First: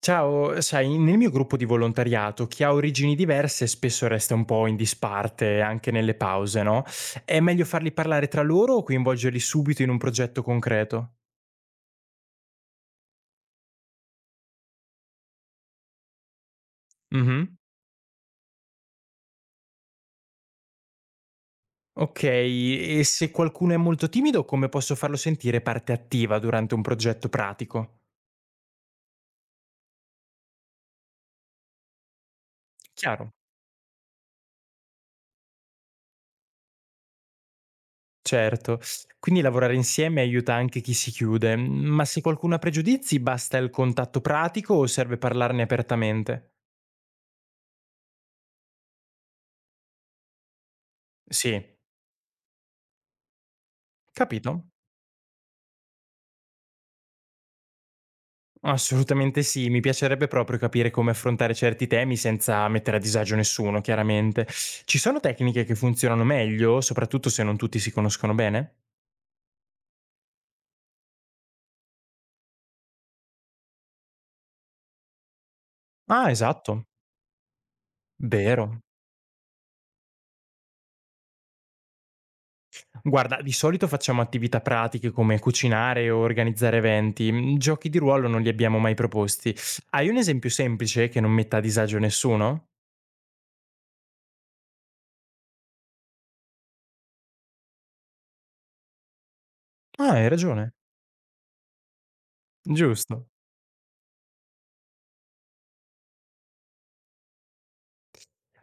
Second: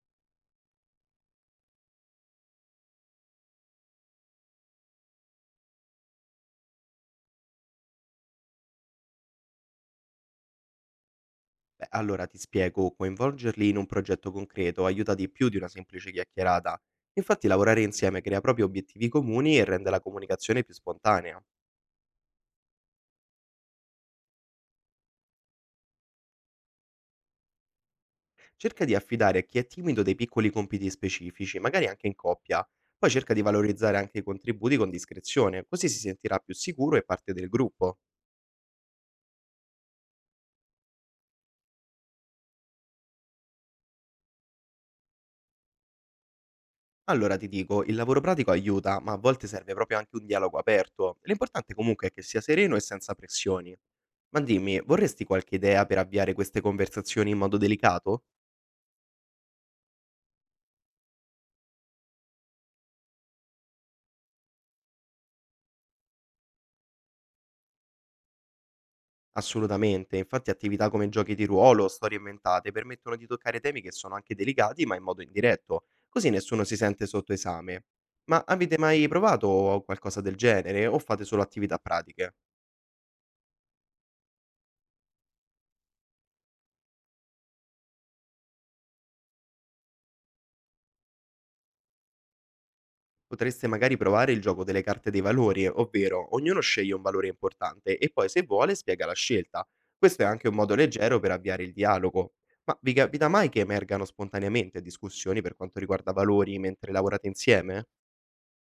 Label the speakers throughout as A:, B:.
A: Ciao, sai, nel mio gruppo di volontariato chi ha origini diverse spesso resta un po' in disparte, anche nelle pause, no? È meglio farli parlare tra loro o coinvolgerli subito in un progetto concreto?
B: Beh, allora ti spiego, coinvolgerli in un progetto concreto aiuta di più di una semplice chiacchierata. Infatti
A: Mhm.
B: lavorare insieme crea proprio obiettivi comuni e rende la comunicazione più spontanea.
A: Ok, e se qualcuno è molto timido, come posso farlo sentire parte attiva durante un progetto pratico?
B: Cerca di affidare a chi è timido dei piccoli compiti specifici, magari anche in coppia. Poi
A: Chiaro.
B: cerca di valorizzare anche i contributi con discrezione, così si sentirà più sicuro e parte del gruppo.
A: Certo, quindi lavorare insieme aiuta anche chi si chiude, ma se qualcuno ha pregiudizi basta il contatto pratico o serve parlarne apertamente?
B: Allora ti dico, il lavoro pratico aiuta, ma a volte serve proprio anche un dialogo aperto.
A: Sì,
B: L'importante comunque è che sia sereno e senza pressioni. Ma
A: capito?
B: dimmi, vorresti qualche idea per avviare queste conversazioni in modo delicato?
A: Assolutamente sì, mi piacerebbe proprio capire come affrontare certi temi senza mettere a disagio nessuno, chiaramente. Ci sono tecniche che funzionano meglio, soprattutto se non tutti si conoscono bene?
B: Assolutamente, infatti attività come giochi di ruolo o storie inventate permettono di toccare temi che sono anche delicati ma in modo indiretto, così
A: Ah,
B: nessuno si
A: esatto,
B: sente sotto esame. Ma avete
A: vero.
B: mai provato qualcosa del genere o fate solo attività pratiche?
A: Guarda, di solito facciamo attività pratiche come cucinare o organizzare eventi, giochi di ruolo non li abbiamo mai proposti. Hai un esempio semplice che non metta a disagio nessuno?
B: Potreste magari provare il gioco delle carte dei valori, ovvero ognuno sceglie un valore importante e poi se vuole spiega la scelta.
A: Ah,
B: Questo è
A: hai
B: anche un
A: ragione,
B: modo leggero per avviare il dialogo. Ma vi
A: giusto.
B: capita mai che emergano spontaneamente discussioni per quanto riguarda valori mentre lavorate insieme?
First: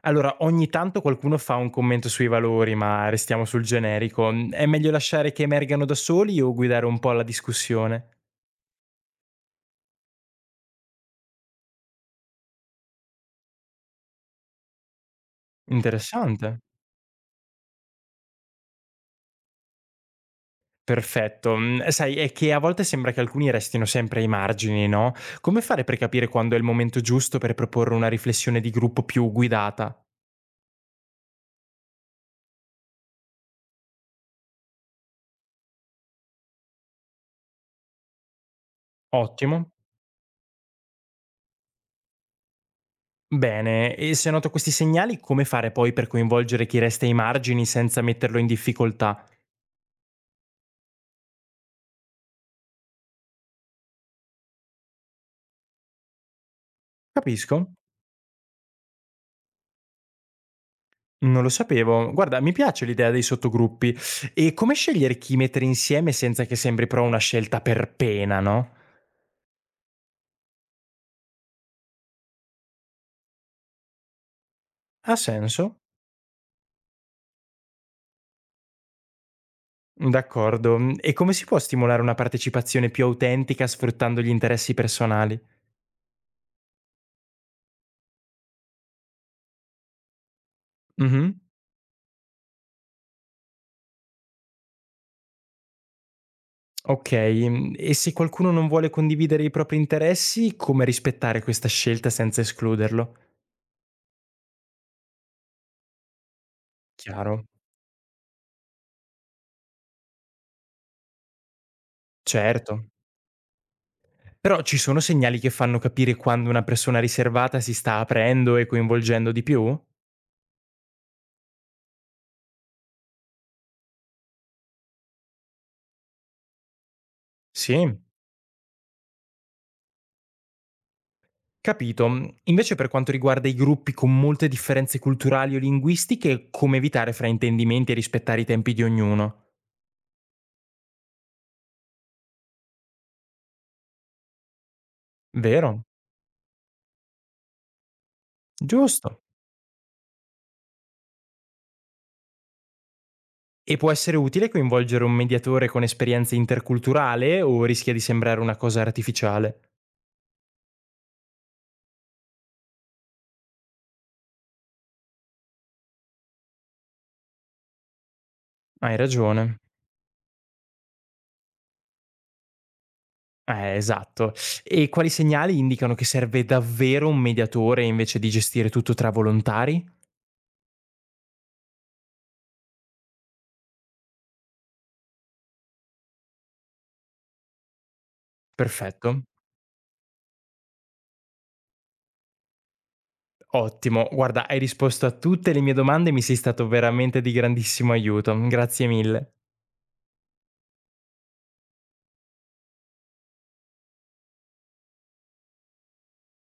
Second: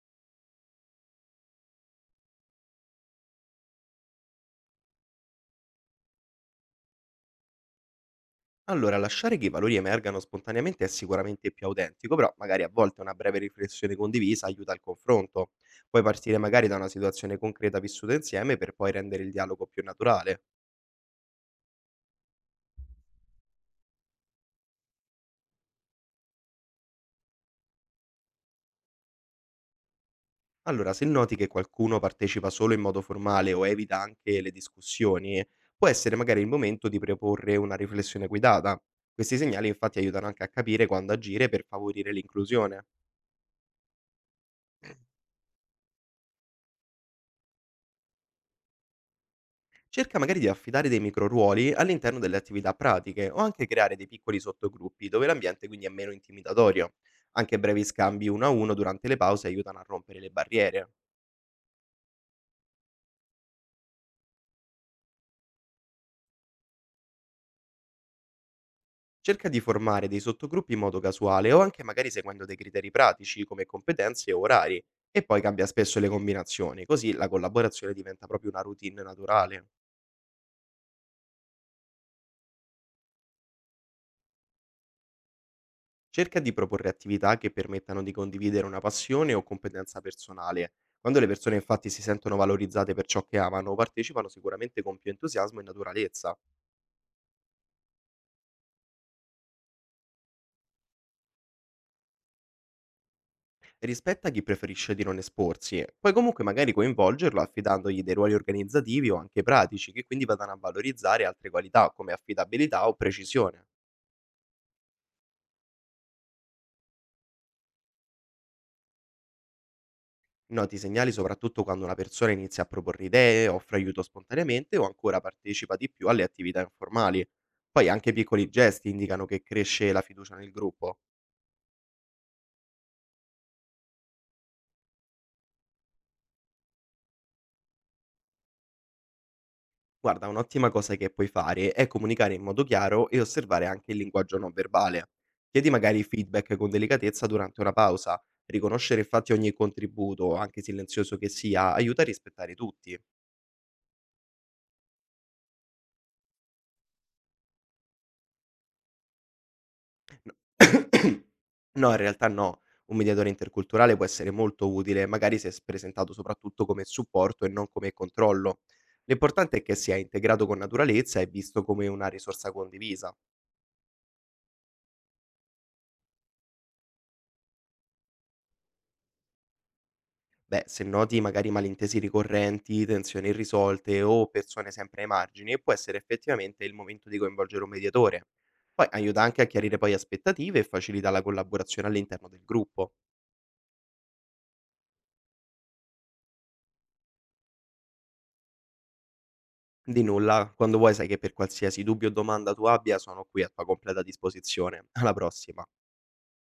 A: Allora, ogni tanto qualcuno fa un commento sui valori, ma restiamo sul generico. È meglio lasciare che emergano da soli o guidare un po' la discussione?
B: Allora, lasciare che i valori emergano spontaneamente è sicuramente più autentico, però magari a volte una breve riflessione condivisa aiuta al confronto. Puoi partire
A: Interessante.
B: magari da una situazione concreta vissuta insieme per poi rendere il dialogo più naturale.
A: Perfetto. Sai, è che a volte sembra che alcuni restino sempre ai margini, no? Come fare per capire quando è il momento giusto per proporre una riflessione di gruppo più guidata?
B: Allora, se noti che qualcuno partecipa solo in modo formale o evita anche le discussioni, può essere magari il momento di proporre una riflessione guidata. Questi segnali
A: Ottimo.
B: infatti aiutano anche a capire quando agire per favorire l'inclusione.
A: Bene, e se noto questi segnali, come fare poi per coinvolgere chi resta ai margini senza metterlo in difficoltà?
B: Cerca magari di affidare dei microruoli all'interno delle attività pratiche o anche creare dei piccoli sottogruppi dove l'ambiente quindi è meno intimidatorio. Anche
A: Capisco.
B: brevi scambi uno a uno durante le pause aiutano a rompere le barriere.
A: Non lo sapevo. Guarda, mi piace l'idea dei sottogruppi. E come scegliere chi mettere insieme senza che sembri però una scelta per pena, no?
B: Cerca di formare dei sottogruppi in modo casuale o anche magari seguendo dei criteri pratici come competenze o orari
A: Ha
B: e poi cambia
A: senso?
B: spesso le combinazioni, così la collaborazione diventa proprio una routine naturale.
A: D'accordo. E come si può stimolare una partecipazione più autentica sfruttando gli interessi personali?
B: Cerca di proporre attività che permettano di condividere una passione o competenza personale. Quando le
A: Mhm.
B: persone infatti si sentono valorizzate per ciò che amano, partecipano sicuramente con più entusiasmo e naturalezza.
A: Ok, e se qualcuno non vuole condividere i propri interessi, come rispettare questa scelta senza escluderlo?
B: Rispetta chi preferisce di non esporsi, puoi comunque magari coinvolgerlo
A: Chiaro,
B: affidandogli dei ruoli organizzativi o anche pratici che quindi vadano a valorizzare altre qualità come
A: certo.
B: affidabilità o precisione.
A: Però ci sono segnali che fanno capire quando una persona riservata si sta aprendo e coinvolgendo di più?
B: Noti i segnali soprattutto quando una persona inizia a proporre idee, offre aiuto spontaneamente o ancora partecipa di più alle attività informali. Poi
A: Sì.
B: anche piccoli gesti indicano che cresce la fiducia nel gruppo.
A: Capito. Invece per quanto riguarda i gruppi con molte differenze culturali o linguistiche, come evitare fraintendimenti e rispettare i tempi di ognuno?
B: Guarda, un'ottima cosa che puoi fare è comunicare in modo chiaro e osservare anche il linguaggio non verbale. Chiedi
A: Vero?
B: magari feedback con delicatezza durante una pausa. Riconoscere
A: Giusto.
B: infatti ogni contributo, anche silenzioso che sia, aiuta a rispettare tutti.
A: E può essere utile coinvolgere un mediatore con esperienza interculturale o rischia di sembrare una cosa artificiale?
B: No, no, in realtà no. Un mediatore interculturale può essere molto utile, magari se presentato soprattutto come supporto e non come controllo.
A: Hai
B: L'importante
A: ragione.
B: è che sia integrato con naturalezza e visto come una risorsa condivisa.
A: Esatto. E quali segnali indicano che serve davvero un mediatore invece di gestire tutto tra volontari?
B: Beh, se noti magari malintesi ricorrenti, tensioni irrisolte o persone sempre ai margini, può essere effettivamente il momento di coinvolgere un mediatore. Poi aiuta
A: Perfetto.
B: anche a chiarire poi aspettative e facilita la collaborazione all'interno del gruppo.
A: Ottimo, guarda, hai risposto a tutte le mie domande e mi sei stato veramente di grandissimo aiuto. Grazie mille.
B: Di nulla, quando vuoi sai che per qualsiasi dubbio o domanda tu abbia sono qui a tua completa disposizione. Alla prossima.